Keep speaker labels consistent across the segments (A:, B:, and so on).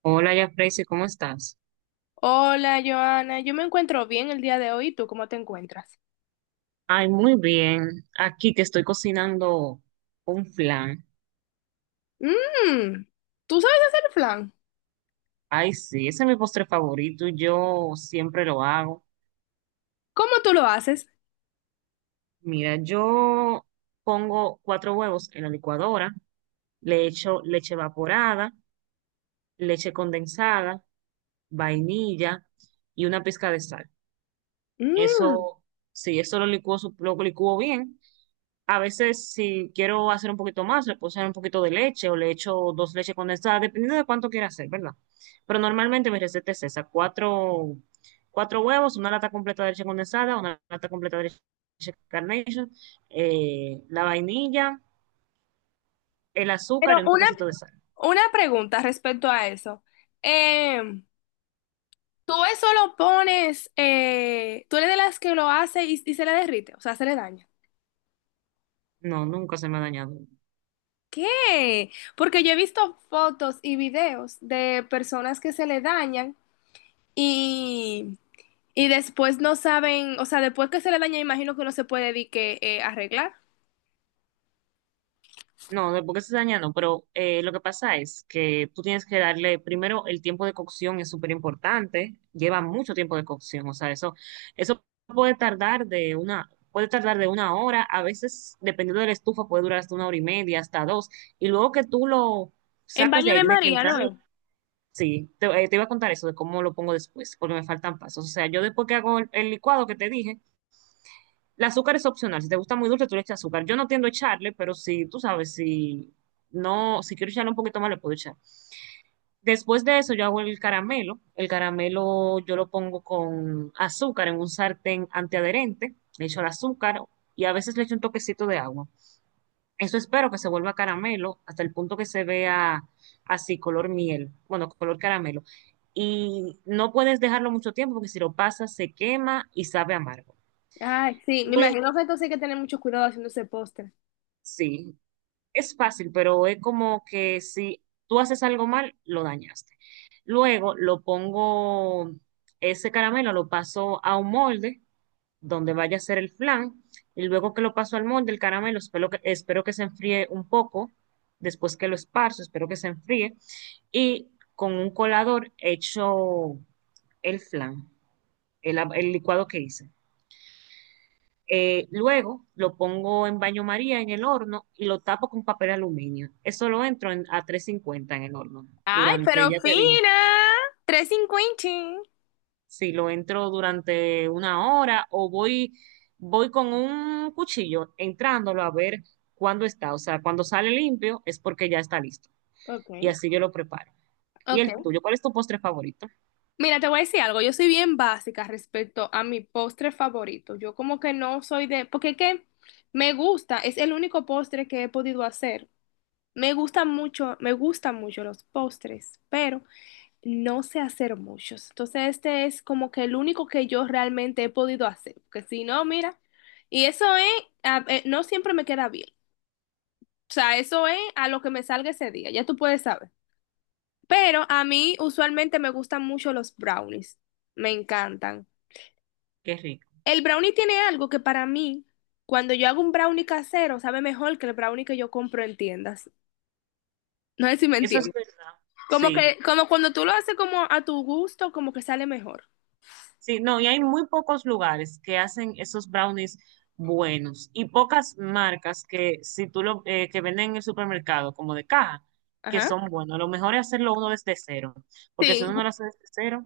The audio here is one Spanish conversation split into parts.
A: Hola, ya Freysi, ¿cómo estás?
B: Hola, Joana. Yo me encuentro bien el día de hoy. ¿Y tú cómo te encuentras?
A: Ay, muy bien. Aquí que estoy cocinando un flan.
B: Mmm, ¿tú sabes hacer flan?
A: Ay, sí, ese es mi postre favorito. Yo siempre lo hago.
B: ¿Cómo tú lo haces?
A: Mira, yo pongo cuatro huevos en la licuadora, le echo leche evaporada, leche condensada, vainilla y una pizca de sal.
B: Mmm.
A: Eso, sí, eso lo licuo, lo licuo bien. A veces, si quiero hacer un poquito más, le puedo echar un poquito de leche o le echo dos leches condensadas, dependiendo de cuánto quiera hacer, ¿verdad? Pero normalmente mi receta es esa, cuatro huevos, una lata completa de leche condensada, una lata completa de leche Carnation, la vainilla, el azúcar y
B: Pero
A: un
B: una,
A: toquecito de sal.
B: una pregunta respecto a eso. Em, ¿Tú eso lo pones, tú eres de las que lo hace y se le derrite, o sea, se le daña?
A: No, nunca se me ha dañado.
B: ¿Qué? Porque yo he visto fotos y videos de personas que se le dañan. Y, y después no saben, o sea, después que se le daña, imagino que no se puede di que arreglar.
A: No, de por qué se daña no, pero lo que pasa es que tú tienes que darle, primero, el tiempo de cocción es súper importante, lleva mucho tiempo de cocción, o sea, eso puede tardar puede tardar de 1 hora, a veces, dependiendo de la estufa, puede durar hasta 1 hora y media, hasta dos, y luego que tú lo
B: En
A: sacas
B: baño
A: de ahí,
B: de
A: tiene que
B: María,
A: entrar,
B: ¿no es?
A: sí, te iba a contar eso de cómo lo pongo después, porque me faltan pasos, o sea, yo después que hago el licuado que te dije, el azúcar es opcional. Si te gusta muy dulce, tú le echas azúcar. Yo no tiendo a echarle, pero si tú sabes, si no, si quiero echarle un poquito más, le puedo echar. Después de eso, yo hago el caramelo. El caramelo yo lo pongo con azúcar en un sartén antiadherente. Le echo el azúcar y a veces le echo un toquecito de agua. Eso espero que se vuelva caramelo hasta el punto que se vea así, color miel. Bueno, color caramelo. Y no puedes dejarlo mucho tiempo porque si lo pasas se quema y sabe amargo.
B: Ay, sí, me
A: Luego,
B: imagino que entonces hay que tener mucho cuidado haciendo ese postre.
A: sí, es fácil, pero es como que si tú haces algo mal, lo dañaste. Luego lo pongo, ese caramelo lo paso a un molde donde vaya a ser el flan y luego que lo paso al molde, el caramelo, espero que se enfríe un poco, después que lo esparzo, espero que se enfríe y con un colador hecho el flan, el licuado que hice. Luego lo pongo en baño María en el horno y lo tapo con papel aluminio. Eso lo entro a 350 en el horno
B: Ay,
A: durante,
B: pero
A: ya te dije,
B: fina, 350.
A: si lo entro durante 1 hora o voy con un cuchillo entrándolo a ver cuándo está. O sea, cuando sale limpio es porque ya está listo. Y
B: Ok.
A: así yo lo preparo. ¿Y
B: Ok.
A: el tuyo? ¿Cuál es tu postre favorito?
B: Mira, te voy a decir algo. Yo soy bien básica respecto a mi postre favorito. Yo como que no soy de... Porque es que me gusta, es el único postre que he podido hacer. Me gusta mucho, me gustan mucho los postres, pero no sé hacer muchos. Entonces, este es como que el único que yo realmente he podido hacer. Porque si no, mira, y eso es, no siempre me queda bien. O sea, eso es a lo que me salga ese día, ya tú puedes saber. Pero a mí usualmente me gustan mucho los brownies. Me encantan.
A: Qué rico.
B: El brownie tiene algo que para mí, cuando yo hago un brownie casero, sabe mejor que el brownie que yo compro en tiendas. No sé si me
A: Eso es
B: entiendes.
A: verdad.
B: Como
A: Sí.
B: que, como cuando tú lo haces como a tu gusto, como que sale mejor.
A: Sí, no, y hay muy pocos lugares que hacen esos brownies buenos y pocas marcas que si tú lo que venden en el supermercado como de caja que
B: Ajá.
A: son buenos. Lo mejor es hacerlo uno desde cero, porque si
B: Sí.
A: uno no lo hace desde cero,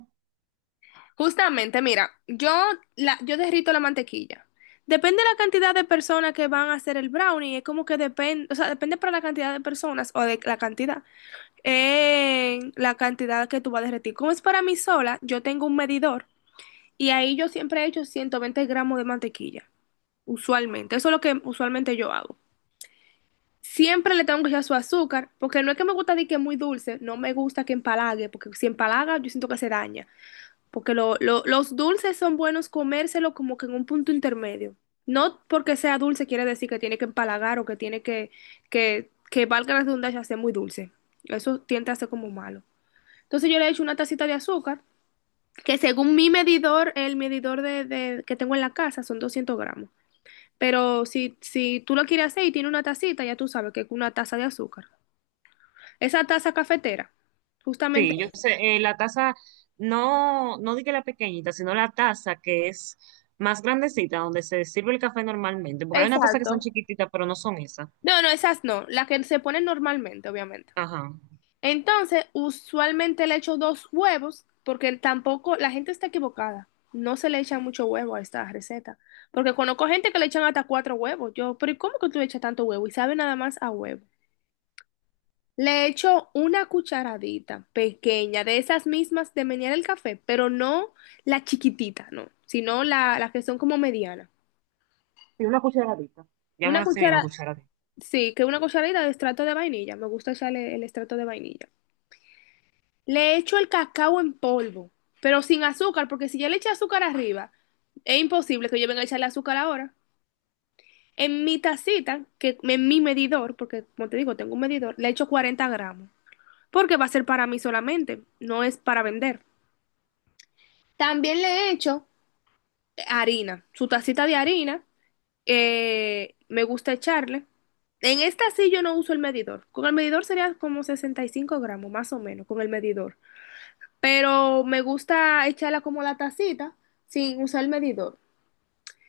B: Justamente, mira, yo, la, yo derrito la mantequilla. Depende de la cantidad de personas que van a hacer el brownie, es como que depende, o sea, depende para la cantidad de personas o de la cantidad que tú vas a derretir. Como es para mí sola, yo tengo un medidor y ahí yo siempre he hecho 120 gramos de mantequilla, usualmente. Eso es lo que usualmente yo hago. Siempre le tengo que echar su azúcar, porque no es que me gusta de que es muy dulce, no me gusta que empalague, porque si empalaga yo siento que se daña. Porque los dulces son buenos comérselo como que en un punto intermedio. No porque sea dulce quiere decir que tiene que empalagar o que tiene que, que valga la redundancia, ser muy dulce. Eso tiende a ser como malo. Entonces yo le he hecho una tacita de azúcar, que según mi medidor, el medidor que tengo en la casa son 200 gramos. Pero si, si tú lo quieres hacer y tiene una tacita, ya tú sabes que es una taza de azúcar. Esa taza cafetera, justamente.
A: sí, yo sé, la taza no dije la pequeñita, sino la taza que es más grandecita donde se sirve el café normalmente, porque hay una taza que son
B: Exacto.
A: chiquititas, pero no son esas.
B: No, no, esas no, las que se ponen normalmente, obviamente.
A: Ajá.
B: Entonces, usualmente le echo dos huevos, porque tampoco la gente está equivocada. No se le echa mucho huevo a esta receta. Porque conozco gente que le echan hasta cuatro huevos. Yo, pero ¿y cómo que tú le echas tanto huevo? Y sabe nada más a huevo. Le echo una cucharadita pequeña de esas mismas de menear el café, pero no la chiquitita, no, sino la, las que son como medianas.
A: Sí, una cucharadita.
B: Una
A: Llaman así mismo
B: cuchara,
A: cucharadita.
B: sí, que una cucharadita de extracto de vainilla. Me gusta echarle el extracto de vainilla. Le echo el cacao en polvo, pero sin azúcar, porque si ya le eché azúcar arriba, es imposible que yo venga a echarle azúcar ahora. En mi tacita, que en mi medidor, porque como te digo, tengo un medidor, le echo 40 gramos, porque va a ser para mí solamente, no es para vender. También le echo harina, su tacita de harina, me gusta echarle. En esta sí yo no uso el medidor. Con el medidor sería como 65 gramos, más o menos, con el medidor. Pero me gusta echarla como la tacita sin usar el medidor.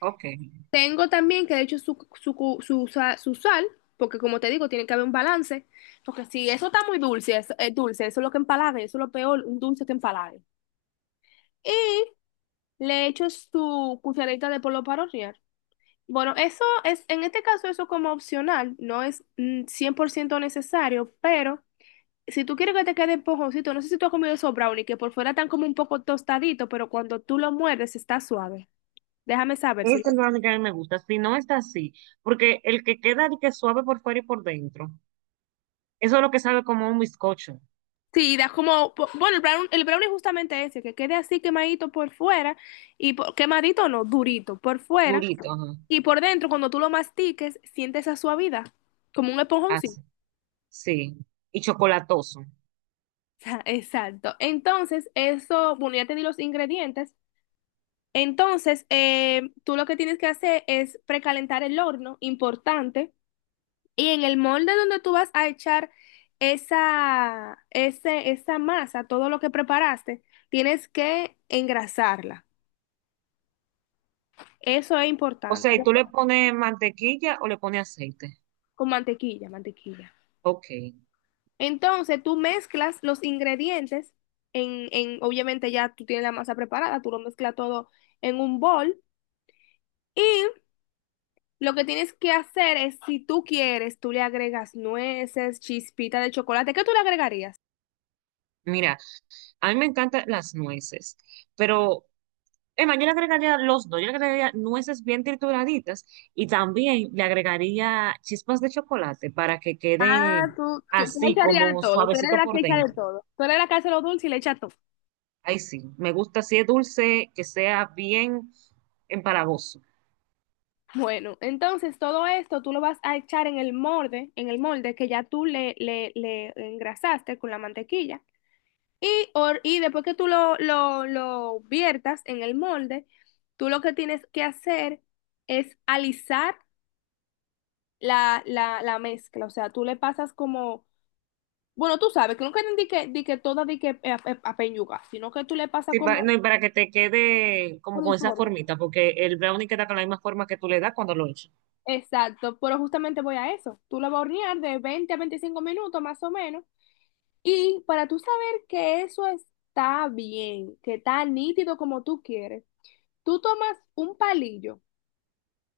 A: Ok.
B: Tengo también que le echo su, su, cu- su, sa- su sal, porque como te digo, tiene que haber un balance, porque si eso está muy dulce, es dulce, eso es lo que empalaga, eso es lo peor, un dulce que empalaga. Y le echo su cucharadita de polvo para hornear. Bueno, eso es, en este caso eso como opcional, no es 100% necesario, pero si tú quieres que te quede esponjosito, no sé si tú has comido esos brownies que por fuera están como un poco tostaditos, pero cuando tú lo muerdes está suave. Déjame saber si lo...
A: Esa es la única que a mí me gusta, si no está así, porque el que queda de que suave por fuera y por dentro, eso es lo que sabe como un bizcocho,
B: Sí, das como... Bueno, el brownie es justamente ese, que quede así quemadito por fuera quemadito no, durito por fuera
A: durito, ajá,
B: y por dentro cuando tú lo mastiques sientes esa suavidad, como un esponjoncito.
A: así, sí, y chocolatoso.
B: Exacto. Entonces, eso, bueno, ya te di los ingredientes. Entonces, tú lo que tienes que hacer es precalentar el horno, importante. Y en el molde donde tú vas a echar esa masa, todo lo que preparaste, tienes que engrasarla. Eso es
A: O sea,
B: importante.
A: ¿y tú le pones mantequilla o le pones aceite?
B: Con mantequilla, mantequilla.
A: Ok,
B: Entonces tú mezclas los ingredientes obviamente ya tú tienes la masa preparada, tú lo mezclas todo en un bol y lo que tienes que hacer es, si tú quieres, tú le agregas nueces, chispita de chocolate. ¿Qué tú le agregarías?
A: mira, a mí me encantan las nueces, pero, Emma, yo le agregaría los dos, yo le agregaría nueces bien trituraditas y también le agregaría chispas de chocolate para que quede
B: Ah, tú le
A: así
B: echarías
A: como
B: todo, tú eres
A: suavecito
B: la que
A: por
B: echa de
A: dentro.
B: todo. Tú eres la que hace lo dulce y le echa todo.
A: Ay, sí, me gusta si es dulce, que sea bien empalagoso.
B: Bueno, entonces todo esto tú lo vas a echar en el molde que ya tú le engrasaste con la mantequilla. Y, y después que tú lo viertas en el molde, tú lo que tienes que hacer es alisar la mezcla. O sea, tú le pasas como, bueno, tú sabes que nunca di que, di que toda di que peñuga, sino que tú le pasas
A: No,
B: como
A: y para que te quede como con esa
B: uniforme.
A: formita, porque el brownie queda con la misma forma que tú le das cuando lo echas.
B: Exacto, pero justamente voy a eso. Tú lo vas a hornear de 20 a 25 minutos más o menos. Y para tú saber que eso está bien, que está nítido como tú quieres, tú tomas un palillo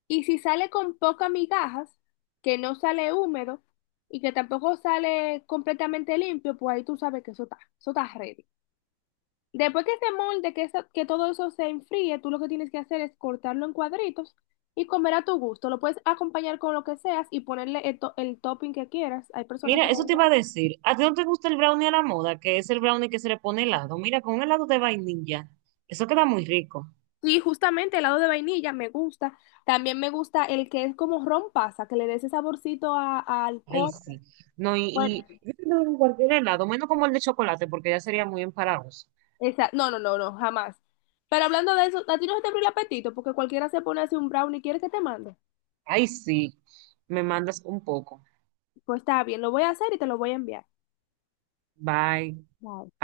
B: y si sale con pocas migajas, que no sale húmedo y que tampoco sale completamente limpio, pues ahí tú sabes que eso está ready. Después que este molde, que todo eso se enfríe, tú lo que tienes que hacer es cortarlo en cuadritos y comer a tu gusto. Lo puedes acompañar con lo que seas y ponerle el, el topping que quieras. Hay personas que...
A: Mira,
B: le
A: eso te
B: dicen,
A: iba a decir, ¿a ti no te gusta el brownie a la moda? Que es el brownie que se le pone helado. Mira, con un helado de vainilla, eso queda muy rico.
B: sí, justamente helado de vainilla me gusta. También me gusta el que es como ron pasa, que le dé ese saborcito a
A: Ay,
B: alcohol.
A: sí. No,
B: Bueno,
A: y yo creo que en cualquier helado, menos como el de chocolate, porque ya sería muy empalagoso.
B: no, no, no, no, jamás. Pero hablando de eso, a ti no se te abre el apetito porque cualquiera se pone así un brownie y quiere que te mande.
A: Ay, sí, me mandas un poco.
B: Pues está bien, lo voy a hacer y te lo voy a enviar.
A: Bye.
B: Bye.